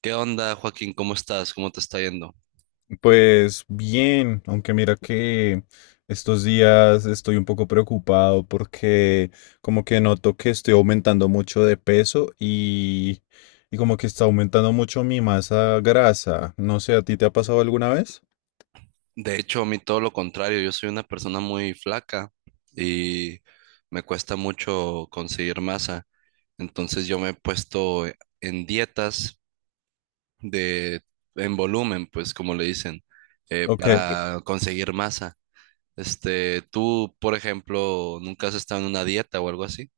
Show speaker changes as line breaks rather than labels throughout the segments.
¿Qué onda, Joaquín? ¿Cómo estás? ¿Cómo te está yendo?
Pues bien, aunque mira que estos días estoy un poco preocupado porque como que noto que estoy aumentando mucho de peso y como que está aumentando mucho mi masa grasa. No sé, ¿a ti te ha pasado alguna vez?
De hecho, a mí todo lo contrario, yo soy una persona muy flaca y me cuesta mucho conseguir masa. Entonces yo me he puesto en dietas de en volumen, pues como le dicen,
Ok,
para conseguir masa. Tú, por ejemplo, ¿nunca has estado en una dieta o algo así?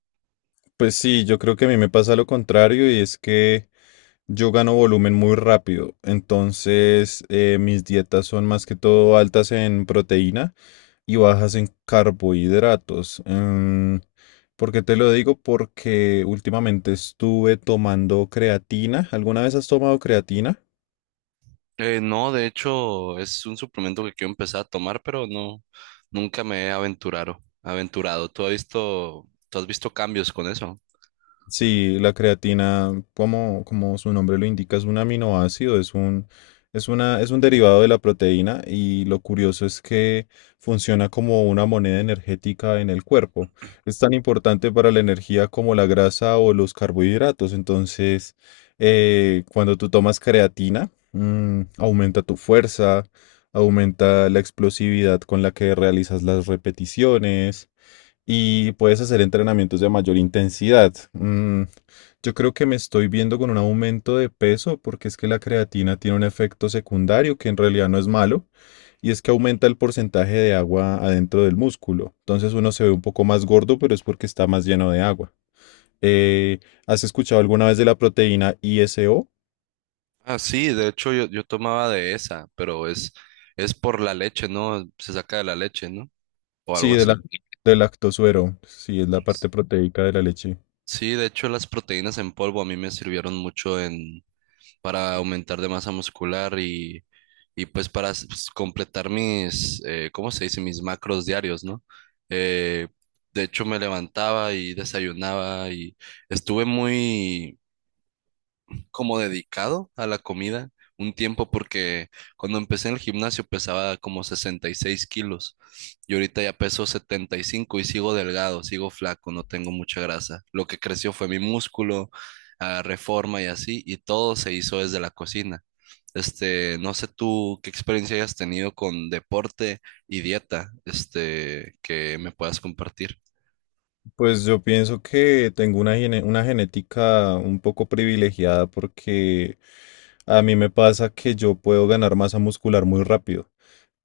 pues sí, yo creo que a mí me pasa lo contrario y es que yo gano volumen muy rápido, entonces mis dietas son más que todo altas en proteína y bajas en carbohidratos. ¿Por qué te lo digo? Porque últimamente estuve tomando creatina. ¿Alguna vez has tomado creatina?
No, de hecho, es un suplemento que quiero empezar a tomar, pero no, nunca me he aventurado. Tú has visto cambios con eso?
Sí, la creatina, como su nombre lo indica, es un aminoácido, es un derivado de la proteína y lo curioso es que funciona como una moneda energética en el cuerpo. Es tan importante para la energía como la grasa o los carbohidratos. Entonces, cuando tú tomas creatina, aumenta tu fuerza, aumenta la explosividad con la que realizas las repeticiones y puedes hacer entrenamientos de mayor intensidad. Yo creo que me estoy viendo con un aumento de peso porque es que la creatina tiene un efecto secundario que en realidad no es malo y es que aumenta el porcentaje de agua adentro del músculo. Entonces uno se ve un poco más gordo, pero es porque está más lleno de agua. Eh, ¿has escuchado alguna vez de la proteína ISO?
Ah, sí, de hecho yo tomaba de esa, pero es por la leche, ¿no? Se saca de la leche, ¿no? O
Sí,
algo así.
del lactosuero. Sí, es la parte proteica de la leche.
Sí, de hecho las proteínas en polvo a mí me sirvieron mucho en, para aumentar de masa muscular y pues para completar mis, ¿cómo se dice? Mis macros diarios, ¿no? Eh, de hecho, me levantaba y desayunaba y estuve muy como dedicado a la comida un tiempo porque cuando empecé en el gimnasio pesaba como 66 kilos y ahorita ya peso 75 y cinco y sigo delgado, sigo flaco, no tengo mucha grasa. Lo que creció fue mi músculo, ah, reforma y así, y todo se hizo desde la cocina. No sé tú qué experiencia hayas tenido con deporte y dieta, que me puedas compartir.
Pues yo pienso que tengo una genética un poco privilegiada porque a mí me pasa que yo puedo ganar masa muscular muy rápido.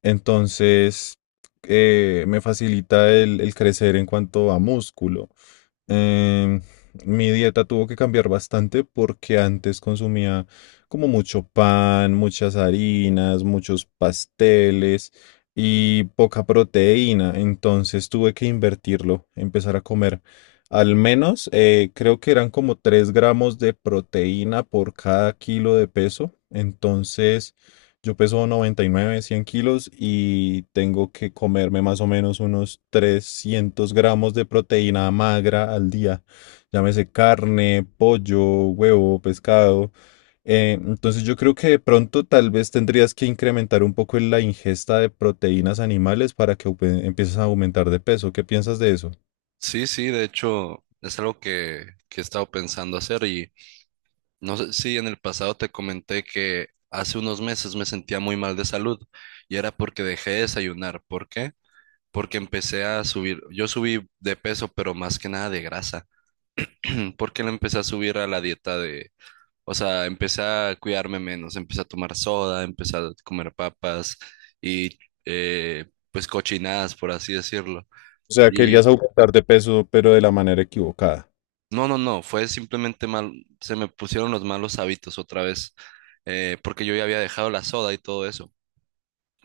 Entonces, me facilita el crecer en cuanto a músculo. Em, mi dieta tuvo que cambiar bastante porque antes consumía como mucho pan, muchas harinas, muchos pasteles y poca proteína. Entonces tuve que invertirlo, empezar a comer al menos, creo que eran como 3 gramos de proteína por cada kilo de peso. Entonces... Yo peso 99, 100 kilos y tengo que comerme más o menos unos 300 gramos de proteína magra al día. Llámese carne, pollo, huevo, pescado. Entonces yo creo que de pronto tal vez tendrías que incrementar un poco en la ingesta de proteínas animales para que empieces a aumentar de peso. ¿Qué piensas de eso?
Sí, sí, de hecho es algo que he estado pensando hacer. Y no sé si en el pasado te comenté que hace unos meses me sentía muy mal de salud y era porque dejé de desayunar. ¿Por qué? Porque empecé a subir, yo subí de peso, pero más que nada de grasa. Mm, porque le empecé a subir a la dieta de, o sea, empecé a cuidarme menos, empecé a tomar soda, empecé a comer papas y eh, pues cochinadas, por así decirlo.
O sea, querías
Y
aumentar de peso, pero de la manera equivocada.
no, fue simplemente mal, se me pusieron los malos hábitos otra vez, porque yo ya había dejado la soda y todo eso.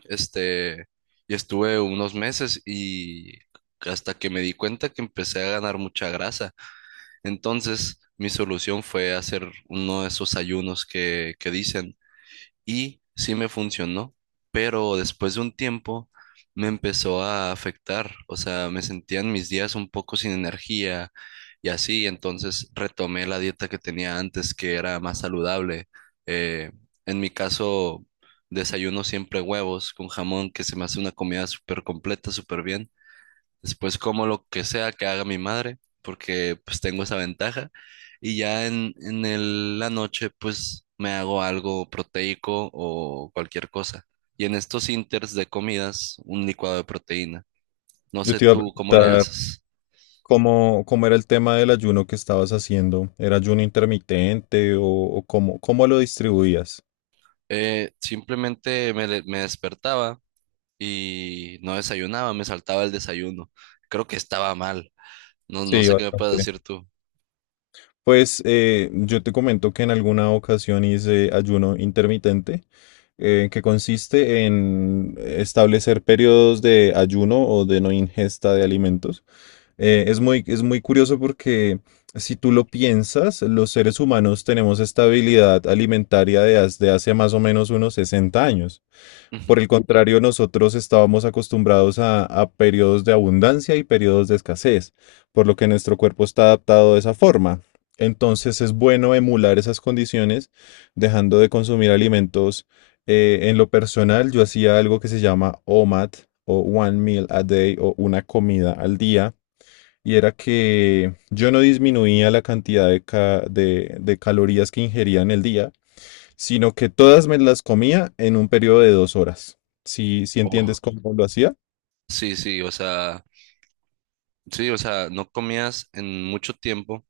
Este, y estuve unos meses y hasta que me di cuenta que empecé a ganar mucha grasa. Entonces, mi solución fue hacer uno de esos ayunos que dicen, y sí me funcionó, pero después de un tiempo me empezó a afectar, o sea, me sentían mis días un poco sin energía y así, entonces retomé la dieta que tenía antes, que era más saludable. Eh, en mi caso, desayuno siempre huevos con jamón, que se me hace una comida súper completa, súper bien. Después como lo que sea que haga mi madre, porque pues tengo esa ventaja. Y ya en, la noche pues me hago algo proteico o cualquier cosa. Y en estos inters de comidas, un licuado de proteína. No
Yo
sé
te iba a
tú cómo le
preguntar
haces.
cómo era el tema del ayuno que estabas haciendo. ¿Era ayuno intermitente o cómo lo distribuías?
Simplemente me despertaba y no desayunaba, me saltaba el desayuno. Creo que estaba mal. No, no
Sí,
sé qué me puedes
bastante.
decir tú.
Pues yo te comento que en alguna ocasión hice ayuno intermitente, que consiste en establecer periodos de ayuno o de no ingesta de alimentos. Es muy curioso porque si tú lo piensas, los seres humanos tenemos esta habilidad alimentaria de hace más o menos unos 60 años.
Ujú.
Por el contrario, nosotros estábamos acostumbrados a periodos de abundancia y periodos de escasez, por lo que nuestro cuerpo está adaptado de esa forma. Entonces es bueno emular esas condiciones dejando de consumir alimentos. En lo personal, yo hacía algo que se llama OMAD o One Meal a Day o una comida al día. Y era que yo no disminuía la cantidad de calorías que ingería en el día, sino que todas me las comía en un periodo de 2 horas. Si
Oh.
entiendes cómo lo hacía.
Sí, sí, o sea, sí, o sea, no comías en mucho tiempo.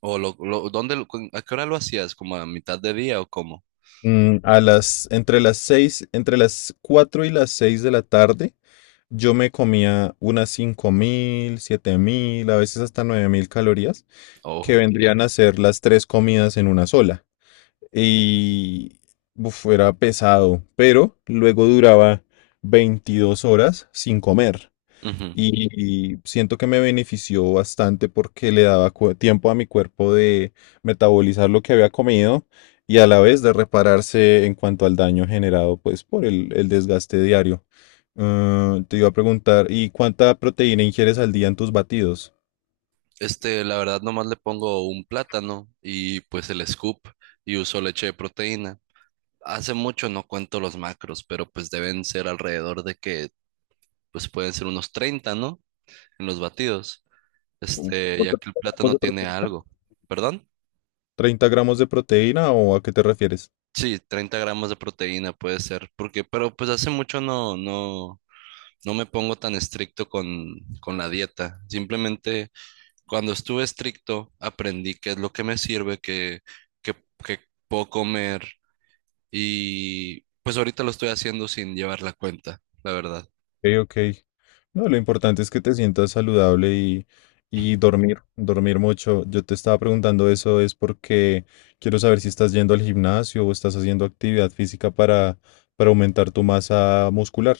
A qué hora lo hacías? ¿Como a mitad de día o cómo?
Mm, a las, entre las seis, entre las cuatro y las seis de la tarde, yo me comía unas 5000, 7000, a veces hasta 9000 calorías, que
Oh.
vendrían a ser las tres comidas en una sola. Y uf, era pesado, pero luego duraba 22 horas sin comer.
Ujú.
Y siento que me benefició bastante porque le daba tiempo a mi cuerpo de metabolizar lo que había comido y a la vez de repararse en cuanto al daño generado pues por el desgaste diario. Ah, te iba a preguntar, ¿y cuánta proteína ingieres al día en tus batidos?
La verdad, nomás le pongo un plátano y pues el scoop, y uso leche de proteína. Hace mucho no cuento los macros, pero pues deben ser alrededor de pues pueden ser unos 30, ¿no? En los batidos.
¿Como
Ya que el
30 gramos
plátano
de
tiene
proteína?
algo. ¿Perdón?
¿30 gramos de proteína o a qué te refieres?
Sí, 30 gramos de proteína puede ser, porque, pero pues hace mucho no. No me pongo tan estricto con la dieta. Simplemente cuando estuve estricto aprendí qué es lo que me sirve, qué, qué puedo comer, y pues ahorita lo estoy haciendo sin llevar la cuenta, la verdad.
Ok. Ok. No, lo importante es que te sientas saludable y dormir, dormir mucho. Yo te estaba preguntando eso es porque quiero saber si estás yendo al gimnasio o estás haciendo actividad física para aumentar tu masa muscular.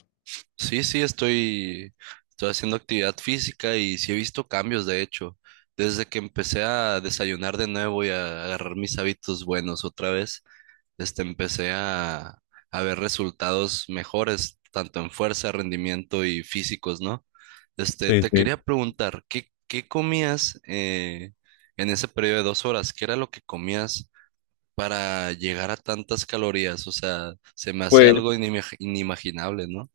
Sí, sí, estoy haciendo actividad física y sí he visto cambios, de hecho. Desde que empecé a desayunar de nuevo y a agarrar mis hábitos buenos otra vez, empecé a ver resultados mejores, tanto en fuerza, rendimiento y físicos, ¿no?
Sí,
Te
sí.
quería preguntar, qué comías, en ese periodo de 2 horas? ¿Qué era lo que comías para llegar a tantas calorías? O sea, se me hace
Pues
algo inimaginable, ¿no?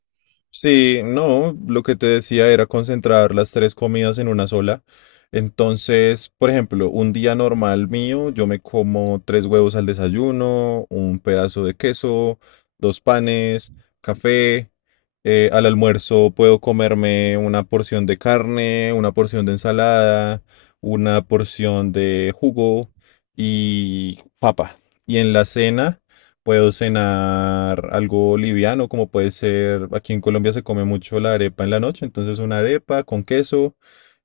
sí, no, lo que te decía era concentrar las tres comidas en una sola. Entonces, por ejemplo, un día normal mío, yo me como tres huevos al desayuno, un pedazo de queso, dos panes, café. Al almuerzo puedo comerme una porción de carne, una porción de ensalada, una porción de jugo y papa. Y en la cena... Puedo cenar algo liviano, como puede ser, aquí en Colombia se come mucho la arepa en la noche, entonces una arepa con queso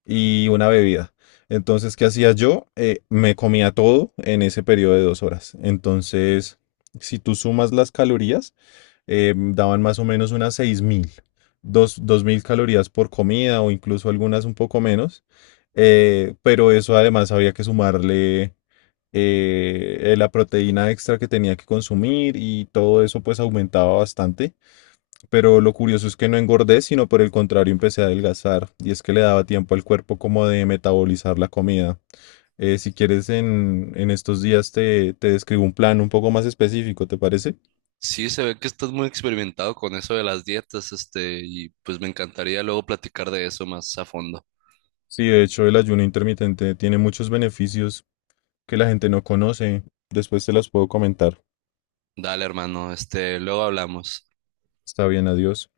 y una bebida. Entonces, ¿qué hacía yo? Me comía todo en ese periodo de 2 horas. Entonces, si tú sumas las calorías, daban más o menos unas 6.000, dos, mil calorías por comida o incluso algunas un poco menos. Pero eso además había que sumarle la proteína extra que tenía que consumir y todo eso pues aumentaba bastante. Pero lo curioso es que no engordé, sino por el contrario empecé a adelgazar y es que le daba tiempo al cuerpo como de metabolizar la comida. Si quieres en estos días te describo un plan un poco más específico, ¿te parece?
Sí, se ve que estás muy experimentado con eso de las dietas, y pues me encantaría luego platicar de eso más a fondo.
Sí, de hecho el ayuno intermitente tiene muchos beneficios que la gente no conoce. Después te los puedo comentar.
Dale, hermano, luego hablamos.
Está bien, adiós.